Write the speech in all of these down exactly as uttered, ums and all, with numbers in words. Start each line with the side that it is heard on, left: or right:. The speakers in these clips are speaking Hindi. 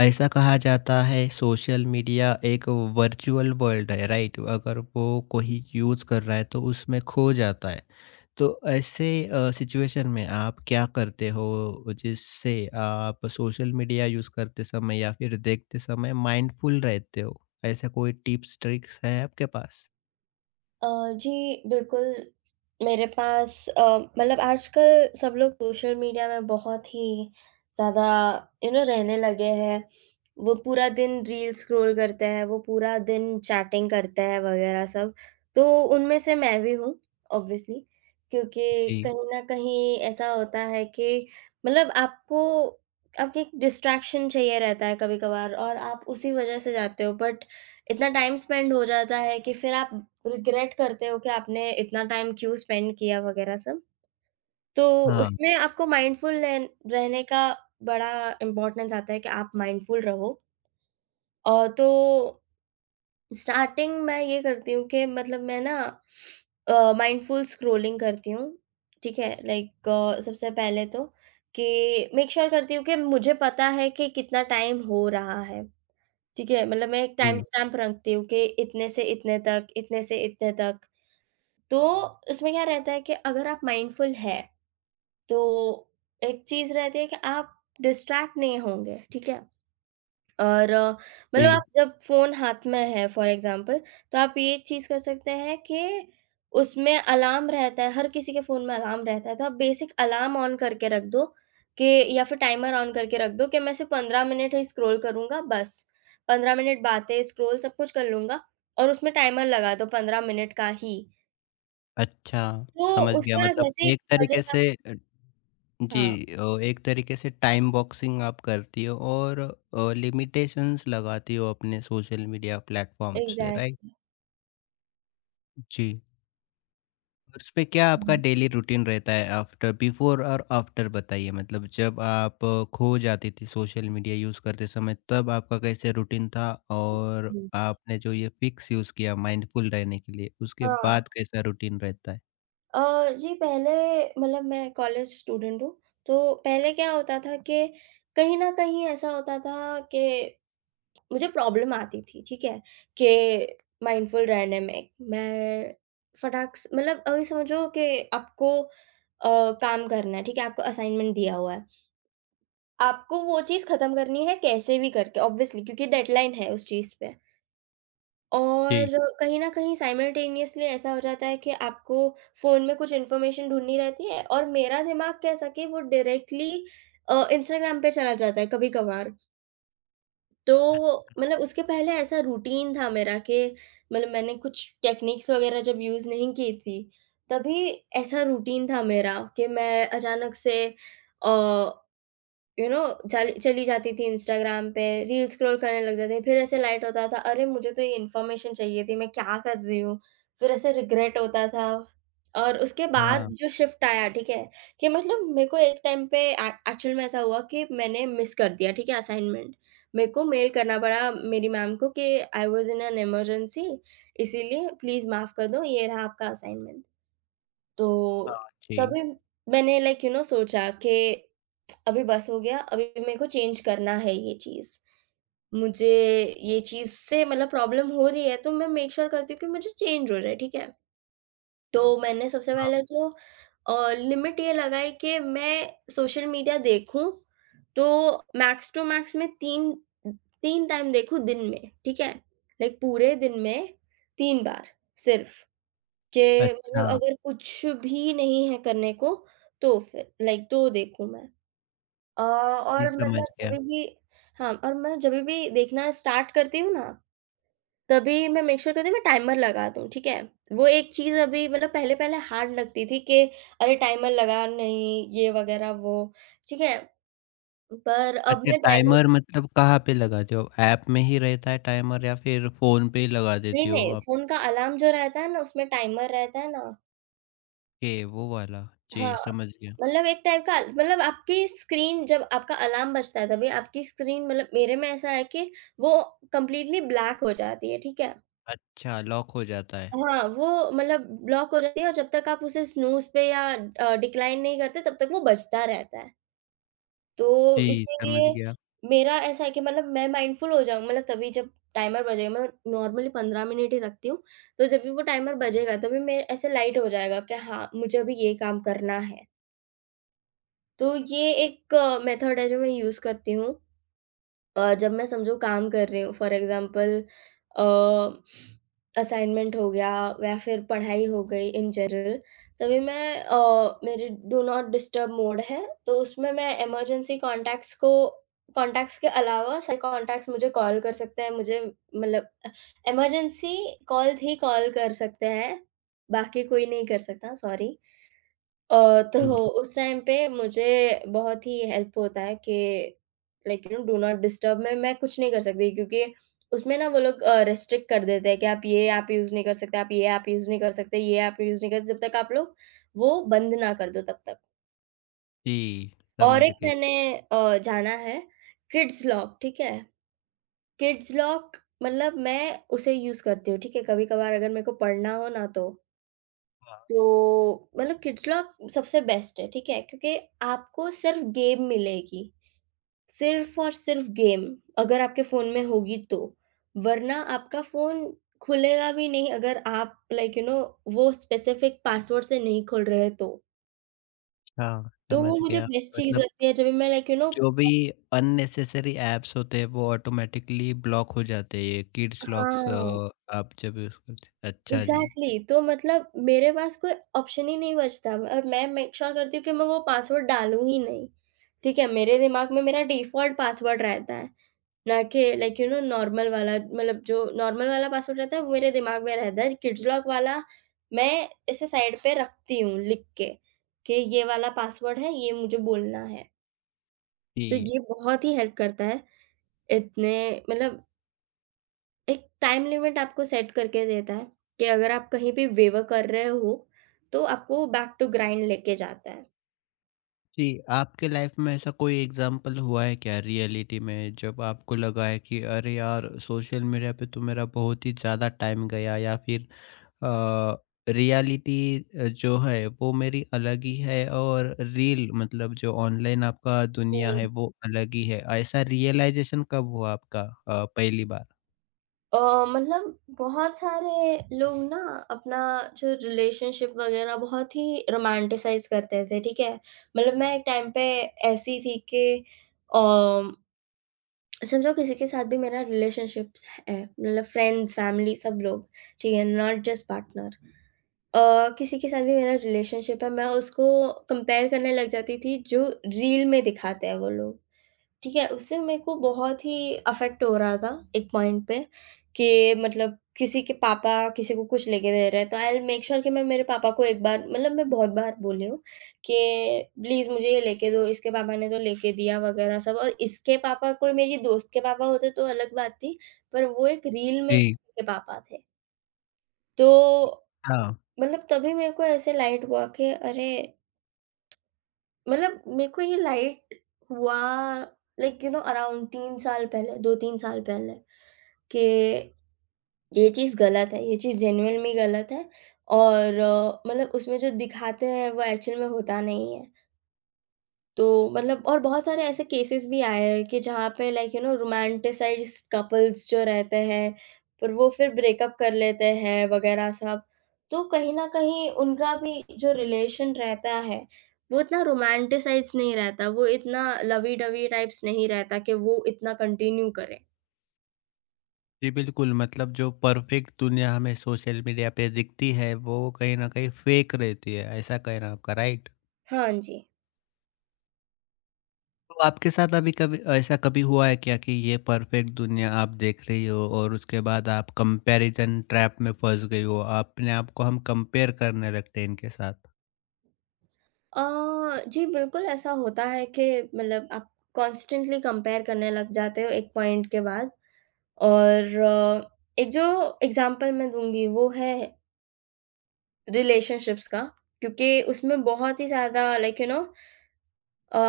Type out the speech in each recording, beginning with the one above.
left: ऐसा कहा जाता है सोशल मीडिया एक वर्चुअल वर्ल्ड है, राइट? अगर वो कोई यूज़ कर रहा है तो उसमें खो जाता है। तो ऐसे अ, सिचुएशन में आप क्या करते हो जिससे आप सोशल मीडिया यूज़ करते समय या फिर देखते समय माइंडफुल रहते हो? ऐसा कोई टिप्स ट्रिक्स है आपके पास?
right: अ, जी, बिल्कुल, मेरे पास अ, मतलब आजकल सब लोग सोशल मीडिया में बहुत ही ज़्यादा यू नो रहने लगे हैं। वो पूरा दिन रील्स स्क्रॉल करते हैं, वो पूरा दिन चैटिंग करते हैं वगैरह सब। तो उनमें से मैं भी हूँ ऑब्वियसली, क्योंकि
left: जी।
right: कहीं न कहीं ऐसा होता है कि मतलब आपको आपको एक डिस्ट्रैक्शन चाहिए रहता है कभी-कभार और आप उसी वजह से जाते हो, बट इतना टाइम स्पेंड हो जाता है कि फिर आप रिग्रेट करते हो कि आपने इतना टाइम क्यों स्पेंड किया वगैरह सब। तो
left: हाँ।
right: उसमें आपको माइंडफुल रहन रहने का बड़ा इम्पोर्टेंस आता है कि आप माइंडफुल रहो। अ, तो स्टार्टिंग मैं ये करती हूँ कि मतलब मैं ना अ, माइंडफुल स्क्रॉलिंग करती हूँ, ठीक है? लाइक अ, सबसे पहले तो कि मेक श्योर करती हूँ कि मुझे पता है कि कितना टाइम हो रहा है। ठीक है, मतलब मैं एक टाइम
left: जी,
right: स्टैम्प रखती हूँ कि इतने से इतने तक, इतने से इतने तक। तो उसमें क्या रहता है कि अगर आप माइंडफुल हैं, तो एक चीज़ रहती है कि आप डिस्ट्रैक्ट नहीं होंगे, ठीक है? और अ, मतलब आप
left: जी।
right: जब फ़ोन हाथ में है फॉर एग्ज़ाम्पल, तो आप ये चीज़ कर सकते हैं कि उसमें अलार्म रहता है, हर किसी के फ़ोन में अलार्म रहता है, तो आप बेसिक अलार्म ऑन करके रख दो कि या फिर टाइमर ऑन करके रख दो कि मैं सिर्फ़ पंद्रह मिनट ही स्क्रॉल करूँगा बस। पंद्रह मिनट बातें, स्क्रॉल सब कुछ कर लूँगा और उसमें टाइमर लगा दो पंद्रह मिनट का ही।
left: अच्छा,
right: तो
left: समझ गया।
right: उसमें आप
left: मतलब
right: जैसे ही
left: एक तरीके
right: बजेगा
left: से जी
right: हाँ,
left: अ, एक तरीके से टाइम बॉक्सिंग आप करती हो और अ, लिमिटेशंस लगाती हो अपने सोशल मीडिया प्लेटफॉर्म्स पे, राइट?
right: एग्ज़ैक्टली।
left: जी। और उस पे क्या आपका
right: जी,
left: डेली रूटीन रहता है? आफ्टर बिफोर और आफ्टर बताइए। मतलब जब आप अ, खो जाती थी सोशल मीडिया यूज़ करते समय, तब आपका कैसे रूटीन था और
right: जी।
left: आपने जो ये फिक्स यूज़ किया माइंडफुल रहने के लिए उसके
right: हाँ।
left: बाद कैसा रूटीन रहता है?
right: अ, जी पहले मतलब मैं कॉलेज स्टूडेंट हूँ, तो पहले क्या होता था कि कहीं न कहीं ऐसा होता था कि मुझे प्रॉब्लम आती थी, ठीक है? कि माइंडफुल रहने में, मैं फटाक से मतलब अभी समझो कि आपको अ, काम करना है, ठीक है? आपको असाइनमेंट दिया हुआ है, आपको वो चीज़ खत्म करनी है कैसे भी करके, ऑब्वियसली, क्योंकि डेडलाइन है उस चीज़ पे।
left: जी।
right: और कहीं न कहीं साइमल्टेनियसली ऐसा हो जाता है कि आपको फ़ोन में कुछ इन्फॉर्मेशन ढूँढनी रहती है और मेरा दिमाग कह सके वो डायरेक्टली अ, इंस्टाग्राम पे चला जाता है कभी-कभार। तो मतलब उसके पहले ऐसा रूटीन था मेरा कि मतलब मैंने कुछ टेक्निक्स वग़ैरह जब यूज़ नहीं की थी, तभी ऐसा रूटीन था मेरा कि मैं अचानक से अ यू नो चल चली जाती थी इंस्टाग्राम पे, रील स्क्रॉल करने लग जाती थी, फिर ऐसे लाइट होता था, "अरे! मुझे तो ये इन्फॉर्मेशन चाहिए थी, मैं क्या कर रही हूँ?" फिर ऐसे रिग्रेट होता था और उसके बाद
left: हाँ।
right: हुँ। जो शिफ्ट आया, ठीक है, कि मतलब मेरे को एक टाइम पे ए एक्चुअल में ऐसा हुआ कि मैंने मिस कर दिया, ठीक है, असाइनमेंट। मेरे को मेल करना पड़ा मेरी मैम को कि I was in an emergency, इसीलिए प्लीज़ माफ़ कर दो, ये रहा आपका असाइनमेंट। तो
left: हाँ जी।
right: तभी मैंने लाइक यू नो सोचा कि अभी बस हो गया, अभी मेरे को चेंज करना है ये चीज़। मुझे ये चीज़ से मतलब प्रॉब्लम हो रही है, तो मैं मेक श्योर करती हूँ कि मुझे चेंज हो जाए, ठीक है? तो मैंने सबसे
left: हाँ।
right: पहले तो अ, लिमिट ये लगाई कि मैं सोशल मीडिया देखूँ, तो मैक्स टू मैक्स मैं 3 3 टाइम देखूँ दिन में, ठीक है? लाइक पूरे दिन में तीन बार सिर्फ़। के मतलब
left: अच्छा।
right: अगर कुछ भी नहीं है करने को, तो फिर लाइक तो देखूँ मैं। अ,
left: जी,
right: और
left: समझ
right: मतलब
left: गया।
right: जभी भी हाँ, और मैं जभी भी देखना स्टार्ट करती हूँ ना, तभी मैं मेक श्योर करती हूँ मैं टाइमर लगा दूँ, ठीक है? वो एक चीज़ अभी मतलब पहले-पहले हार्ड लगती थी कि अरे टाइमर लगा नहीं, ये वगैरह वो, ठीक है? पर अब
left: अच्छा,
right: मैं टाइमर
left: टाइमर मतलब कहाँ पे लगाते हो? ऐप में ही रहता है टाइमर या फिर फ़ोन पे ही लगा
right: नहीं,
left: देती हो
right: नहीं,
left: आप?
right: फ़ोन का अलार्म जो रहता है ना, उसमें टाइमर रहता है ना।
left: ये वो वाला, जी
right: हाँ,
left: समझ गया।
right: मतलब एक टाइप का मतलब आपकी स्क्रीन जब आपका अलार्म बजता है, तभी आपकी स्क्रीन मतलब मेरे में ऐसा है कि वो कंप्लीटली ब्लैक हो जाती है, ठीक है?
left: अच्छा, लॉक हो जाता है।
right: हाँ, वो मतलब ब्लॉक हो जाती है और जब तक आप उसे स्नूज़ पे या अ, डिक्लाइन नहीं करते तब तक वो बजता रहता है। तो
left: जी, समझ
right: इसीलिए
left: गया।
right: मेरा ऐसा है कि मतलब मैं माइंडफुल हो जाऊँ मतलब तभी जब टाइमर बजेगा, मैं नॉर्मली पंद्रह मिनट ही रखती हूँ। तो जब भी वो टाइमर बजेगा तभी मैं ऐसे लाइट हो जाएगा कि हाँ, मुझे अभी ये काम करना है। तो ये एक मेथड है जो मैं यूज़ करती हूँ अ, जब मैं समझो काम कर रही हूँ फॉर एग्ज़ाम्पल अ, असाइनमेंट हो गया या फिर पढ़ाई हो गई इन जनरल, तभी मैं अ, मेरे डू नॉट डिस्टर्ब मोड है तो उसमें मैं इमरजेंसी कॉन्टैक्ट्स को कॉन्टैक्ट्स के अलावा सारे कॉन्टैक्ट्स मुझे कॉल कर सकते हैं, मुझे मतलब इमरजेंसी कॉल्स ही कॉल कर सकते हैं, बाकी कोई नहीं कर सकता सॉरी। अ, तो
left: जी,
right: उस टाइम पे मुझे बहुत ही हेल्प होता है कि like you know do not disturb में मैं कुछ नहीं कर सकती क्योंकि उसमें ना वो लोग रेस्ट्रिक्ट कर देते हैं कि आप ये ऐप यूज़ नहीं कर सकते, आप ये ऐप यूज़ नहीं कर सकते, ये ऐप यूज़ नहीं कर सकते, जब तक आप लोग वो बंद ना कर दो तब तक।
left: जी,
right: और
left: समझ
right: एक
left: गया।
right: मैंने अ, जाना है, किड्स लॉक, ठीक है? किड्स लॉक, मतलब मैं उसे यूज़ करती हूँ, ठीक है? कभी-कभार अगर मेरे को पढ़ना हो ना तो। तो मतलब किड्स लॉक सबसे बेस्ट है, ठीक है? क्योंकि आपको सिर्फ़ गेम मिलेगी, सिर्फ़ और सिर्फ़ गेम अगर आपके फ़ोन में होगी तो। वरना आपका फ़ोन खुलेगा भी नहीं अगर आप लाइक यू नो वो स्पेसिफ़िक पासवर्ड से नहीं खोल रहे तो।
left: अच्छा,
right: तो
left: समझ
right: वो मुझे
left: गया।
right: बेस्ट चीज़
left: मतलब
right: लगती है जब भी मैं लाइक यू नो
left: जो भी अननेसेसरी ऐप्स होते हैं वो ऑटोमैटिकली ब्लॉक हो जाते हैं, ये किड्स लॉक्स
right: हाँ,
left: अ, आप जब यूज़ करते। अच्छा जी।
right: एग्ज़ैक्टली। तो मतलब मेरे पास कोई ऑप्शन ही नहीं बचता और मैं मेक श्योर करती हूँ कि मैं वो पासवर्ड डालूँ ही नहीं, ठीक है? मेरे दिमाग में मेरा डिफ़ॉल्ट पासवर्ड रहता है। ना कि लाइक यू नो नॉर्मल वाला मतलब जो नॉर्मल वाला पासवर्ड रहता है वो मेरे दिमाग में रहता है, किड्स लॉक वाला मैं इसे साइड पे रखती हूँ लिख के कि ये वाला पासवर्ड है, ये मुझे बोलना है।
left: जी।
right: तो ये बहुत ही हेल्प करता है, इतने मतलब एक टाइम लिमिट आपको सेट करके देता है कि अगर आप कहीं पे वेवर कर रहे हो तो आपको बैक टू ग्राइंड लेके जाता
left: जी, आपके लाइफ में ऐसा कोई एग्जाम्पल हुआ है क्या रियलिटी में, जब आपको लगा है कि अरे यार, सोशल मीडिया पे तो मेरा बहुत ही ज़्यादा टाइम गया, या फिर रियलिटी जो है वो मेरी अलग ही है और रील मतलब जो ऑनलाइन आपका दुनिया
right: है।
left: है वो अलग ही है, ऐसा रियलाइजेशन कब हुआ आपका अ, पहली बार?
right: अ, मतलब बहुत सारे लोग ना अपना जो रिलेशनशिप वगैरह बहुत ही रोमांटिसाइज़ करते थे, ठीक है? मतलब मैं एक टाइम पे ऐसी थी कि अम, समझो किसी के साथ भी मेरा रिलेशनशिप्स है, मतलब फ्रेंड्स, फैमिली सब लोग, ठीक है? Not just partner. अ, किसी के साथ भी मेरा रिलेशनशिप है, मैं उसको कंपेयर करने लग जाती थी जो रील में दिखाते हैं वो लोग। ठीक है, उससे मेरे को बहुत ही अफ़ेक्ट हो रहा था एक पॉइंट पे कि मतलब किसी के पापा किसी को कुछ लेके दे रहे हैं, तो आई विल मेक श्योर कि मैं मेरे पापा को एक बार मतलब मैं बहुत बार बोली हूँ कि प्लीज़ मुझे ये लेके दो, इसके पापा ने तो लेके दिया वगैरह सब, और इसके पापा कोई मेरी दोस्त के पापा होते तो अलग बात थी, पर वो एक रील में
left: जी।
right: किसी के पापा थे। तो
left: हाँ।
right: मतलब तभी मेरे को ऐसे लाइट हुआ कि अरे! मतलब मेरे को ये लाइट हुआ लाइक यू नो अराउंड तीन साल पहले दो तीन साल पहले कि ये चीज़ गलत है, ये चीज़ जेनुइन में गलत है और अ, मतलब उसमें जो दिखाते हैं वो एक्चुअल में होता नहीं है। तो मतलब और बहुत सारे ऐसे केसेस भी आए हैं कि जहाँ पे like you know romanticized couples जो रहते हैं, पर वो फिर ब्रेकअप कर लेते हैं वगैरह सब। तो कहीं न कहीं उनका भी जो रिलेशन रहता है, वो इतना रोमांटिसाइज्ड नहीं रहता, वो इतना लवी-डवी टाइप्स नहीं रहता कि वो इतना कंटिन्यू करें।
left: जी बिल्कुल, मतलब जो परफेक्ट दुनिया हमें सोशल मीडिया पे दिखती है वो कहीं ना कहीं फेक रहती है, ऐसा कहना आपका, राइट?
right: हाँ जी।
left: तो आपके साथ अभी कभी ऐसा कभी हुआ है क्या कि ये परफेक्ट दुनिया आप देख रही हो और उसके बाद आप कंपैरिजन ट्रैप में फंस गई हो? अपने आप को हम कंपेयर करने लगते हैं इनके साथ।
right: अ, जी बिल्कुल, ऐसा होता है कि मतलब आप कॉन्स्टेंटली कंपेयर करने लग जाते हो एक पॉइंट के बाद। और अ, एक जो एग्ज़ाम्पल मैं दूँगी वो है रिलेशनशिप्स का, क्योंकि उसमें बहुत ही ज़्यादा like you know uh,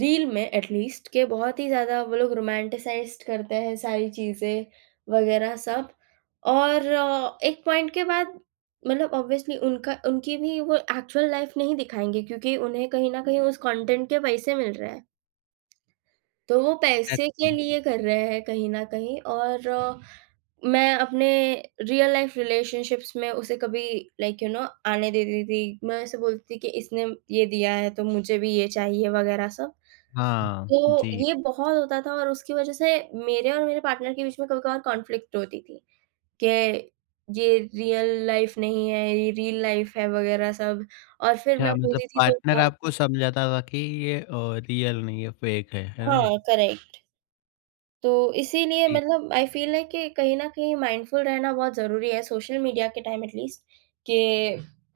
right: reel में एट लीस्ट के बहुत ही ज़्यादा वो लोग रोमांटिसाइज़्ड करते हैं सारी चीज़ें वग़ैरह सब। और अ, एक पॉइंट के बाद मतलब ऑब्वियसली उनका उनकी भी वो एक्चुअल लाइफ़ नहीं दिखाएँगे क्योंकि उन्हें कहीं न कहीं उस कंटेंट के पैसे मिल रहे हैं। तो वो पैसे के
left: एग्जैक्टली।
right: लिए कर रहे हैं कहीं न कहीं और मैं अपने रियल लाइफ रिलेशनशिप्स में उसे कभी लाइक यू नो आने देती थी। मैं उसे बोलती थी कि इसने ये दिया है तो मुझे भी ये चाहिए वगैरह सब।
left: हाँ
right: तो
left: जी।
right: ये बहुत होता था और उसकी वज़ह से मेरे और मेरे पार्टनर के बीच में कभी-कभार कॉन्फ्लिक्ट होती थी कि ये रियल लाइफ नहीं है, ये रील लाइफ है वगैरह सब, और फिर मैं
left: अच्छा, मतलब
right: बोलती थी तो क्या
left: पार्टनर आपको समझाता था कि ये रियल नहीं है, फेक है है ना?
right: हाँ, करेक्ट। तो इसीलिए
left: जी।
right: मतलब आई फ़ील है कि कहीं न कहीं माइंडफुल रहना बहुत ज़रूरी है सोशल मीडिया के टाइम एट लीस्ट। कि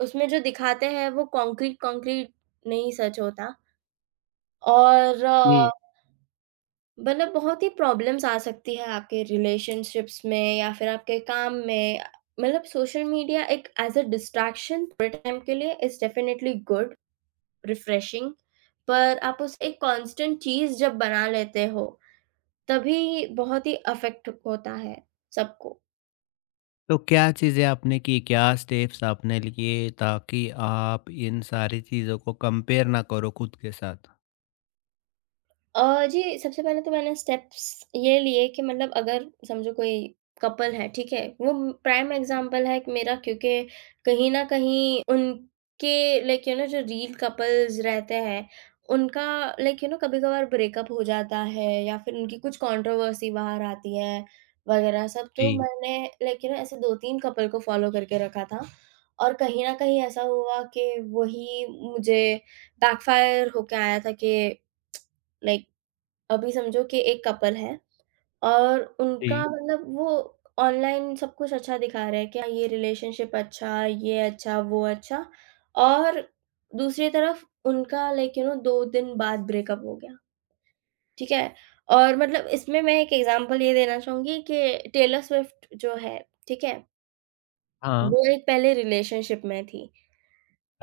right: उसमें जो दिखाते हैं वो कॉन्क्रीट कॉन्क्रीट नहीं सच होता। और अ,
left: जी।
right: मतलब बहुत ही प्रॉब्लम्स आ सकती है आपके रिलेशनशिप्स में या फिर आपके काम में। मतलब सोशल मीडिया एक एज़ अ डिस्ट्रैक्शन थोड़े टाइम के लिए इज़ डेफिनिटली गुड, रिफ्रेशिंग। पर आप उसे एक कांस्टेंट चीज़ जब बना लेते हो तभी बहुत ही अफ़ेक्ट होता है सबको।
left: तो क्या चीज़ें आपने की, क्या स्टेप्स आपने लिए ताकि आप इन सारी चीज़ों को कंपेयर ना करो खुद के साथ?
right: अ, जी, सबसे पहले तो मैंने स्टेप्स ये लिए कि मतलब अगर समझो कोई कपल है, ठीक है? वो प्राइम एग्ज़ाम्पल है मेरा, क्योंकि कहीं न कहीं उनके लाइक यू नो जो रील कपल्स रहते हैं, उनका लाइक यू नो कभी-कभार ब्रेकअप हो जाता है या फिर उनकी कुछ कंट्रोवर्सी बाहर आती है वगैरह सब। तो
left: जी।
right: मैंने लाइक यू नो ऐसे दो तीन कपल को फ़ॉलो करके रखा था और कहीं न कहीं ऐसा हुआ कि वही मुझे बैकफ़ायर होके आया था कि लाइक अभी समझो कि एक कपल है और उनका
left: जी।
right: हुँ। मतलब वो ऑनलाइन सब कुछ अच्छा दिखा रहे हैं कि हाँ, ये रिलेशनशिप अच्छा, ये अच्छा, वो अच्छा। और दूसरी तरफ उनका लाइक यू नो दो दिन बाद ब्रेकअप हो गया, ठीक है? और मतलब इसमें मैं एक एग्ज़ाम्पल ये देना चाहूँगी कि टेलर स्विफ्ट जो है, ठीक है?
left: हाँ।
right: वो एक पहले रिलेशनशिप में थी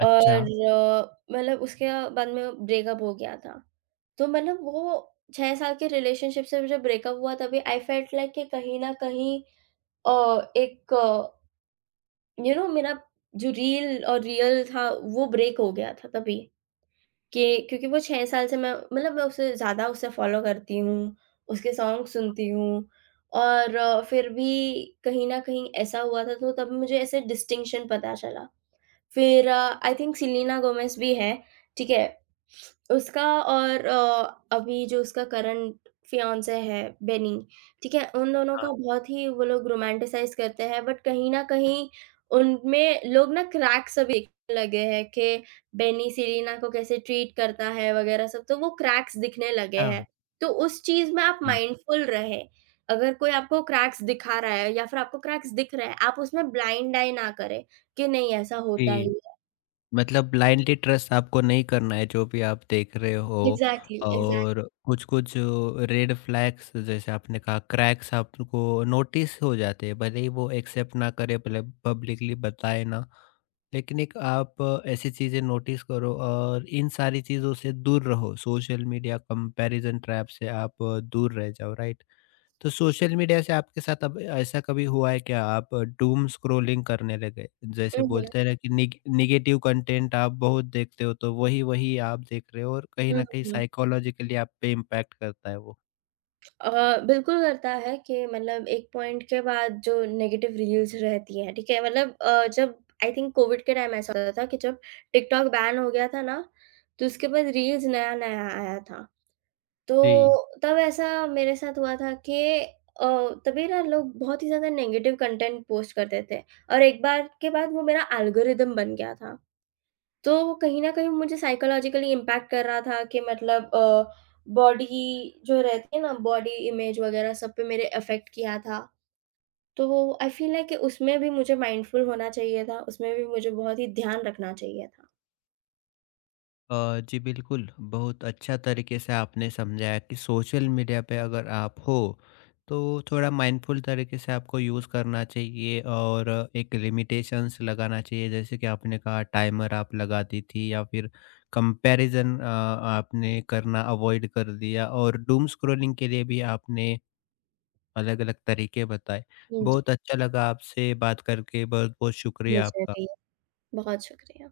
right: और
left: अच्छा।
right: अ, मतलब उसके बाद में ब्रेकअप हो गया था। तो मतलब वो छह साल के रिलेशनशिप से मुझे ब्रेकअप हुआ तभी आई फेल्ट लाइक कि कहीं न कहीं अ, एक यू नो मेरा जो रील और रियल था वो ब्रेक हो गया था तभी। कि क्योंकि वो छह साल से मैं मतलब मैं उसे ज़्यादा उसे फॉलो करती हूँ, उसके सॉन्ग सुनती हूँ और अ, फिर भी कहीं न कहीं ऐसा हुआ था, तो तब मुझे ऐसे डिस्टिंक्शन पता चला। फिर आई थिंक सेलेना गोमेज़ भी है, ठीक है? उसका और अ, अभी जो उसका करंट फियांसे है बेनी, ठीक है? उन दोनों का
left: हाँ।
right: बहुत ही वो लोग रोमांटिसाइज़ करते हैं, बट कहीं न कहीं उनमें लोग ना क्रैक्स सब दिखने लगे हैं कि बेनी सेलेना को कैसे ट्रीट करता है वगैरह सब, तो वो क्रैक्स दिखने लगे
left: हाँ।
right: हैं। तो उस चीज़ में आप
left: जी,
right: माइंडफुल रहें। अगर कोई आपको क्रैक्स दिखा रहा है या फिर आपको क्रैक्स दिख रहा है, आप उसमें ब्लाइंड आई ना करें। कि नहीं ऐसा होता ही
left: जी,
right: है।
left: मतलब ब्लाइंडली ट्रस्ट आपको नहीं करना है जो भी आप देख रहे हो।
right: Exactly, exactly.
left: और कुछ-कुछ रेड फ्लैग्स, जैसे आपने कहा क्रैक्स, आपको नोटिस हो जाते हैं, भले ही वो एक्सेप्ट ना करे, भले पब्लिकली बताए ना, लेकिन एक आप ऐसी चीज़ें नोटिस करो और इन सारी चीज़ों से दूर रहो, सोशल मीडिया कंपैरिजन ट्रैप से आप दूर रह जाओ, राइट? तो सोशल मीडिया से आपके साथ अब ऐसा कभी हुआ है क्या? आप डूम स्क्रॉलिंग करने लगे? जैसे
right: हुँ, हुँ।
left: बोलते हैं ना कि निग नेगेटिव कंटेंट आप बहुत देखते हो, तो वही-वही आप देख रहे हो और कहीं
right: हुँ,
left: न कहीं
right: हुँ।
left: साइकोलॉजिकली आप पे इम्पैक्ट करता है वो?
right: अ, बिल्कुल करता है कि मतलब एक पॉइंट के बाद जो नेगेटिव रील्स रहती हैं, ठीक है? मतलब अ, जब आई थिंक कोविड के टाइम ऐसा होता था कि जब टिकटॉक बैन हो गया था ना, तो उसके बाद रील्स नया-नया आया था।
left: जी।
right: तो तब ऐसा मेरे साथ हुआ था कि अ, तभी ना लोग बहुत ही ज़्यादा नेगेटिव कंटेंट पोस्ट करते थे और एक बार के बाद वो मेरा एल्गोरिदम बन गया था। तो वो कहीं न कहीं मुझे साइकोलॉजिकली इम्पैक्ट कर रहा था कि मतलब अ, बॉडी जो रहती है ना बॉडी इमेज वगैरह सब पे मेरे इफ़ेक्ट किया था। तो वो आई फ़ील लाइक कि उसमें भी मुझे माइंडफुल होना चाहिए था, उसमें भी मुझे बहुत ही ध्यान रखना चाहिए था।
left: अ, जी बिल्कुल, बहुत अच्छा तरीके से आपने समझाया कि सोशल मीडिया पे अगर आप हो, तो थोड़ा माइंडफुल तरीके से आपको यूज़ करना चाहिए और एक लिमिटेशंस लगाना चाहिए। जैसे कि आपने कहा टाइमर आप लगाती थी, या फिर कंपैरिज़न अ, आपने करना अवॉइड कर दिया और डूम स्क्रॉलिंग के लिए भी आपने अलग-अलग तरीके बताए।
right: हुँ, जी।
left: बहुत अच्छा लगा आपसे बात करके, बहुत-बहुत शुक्रिया
right: मुझे
left: आपका।
right: भी। बहुत शुक्रिया।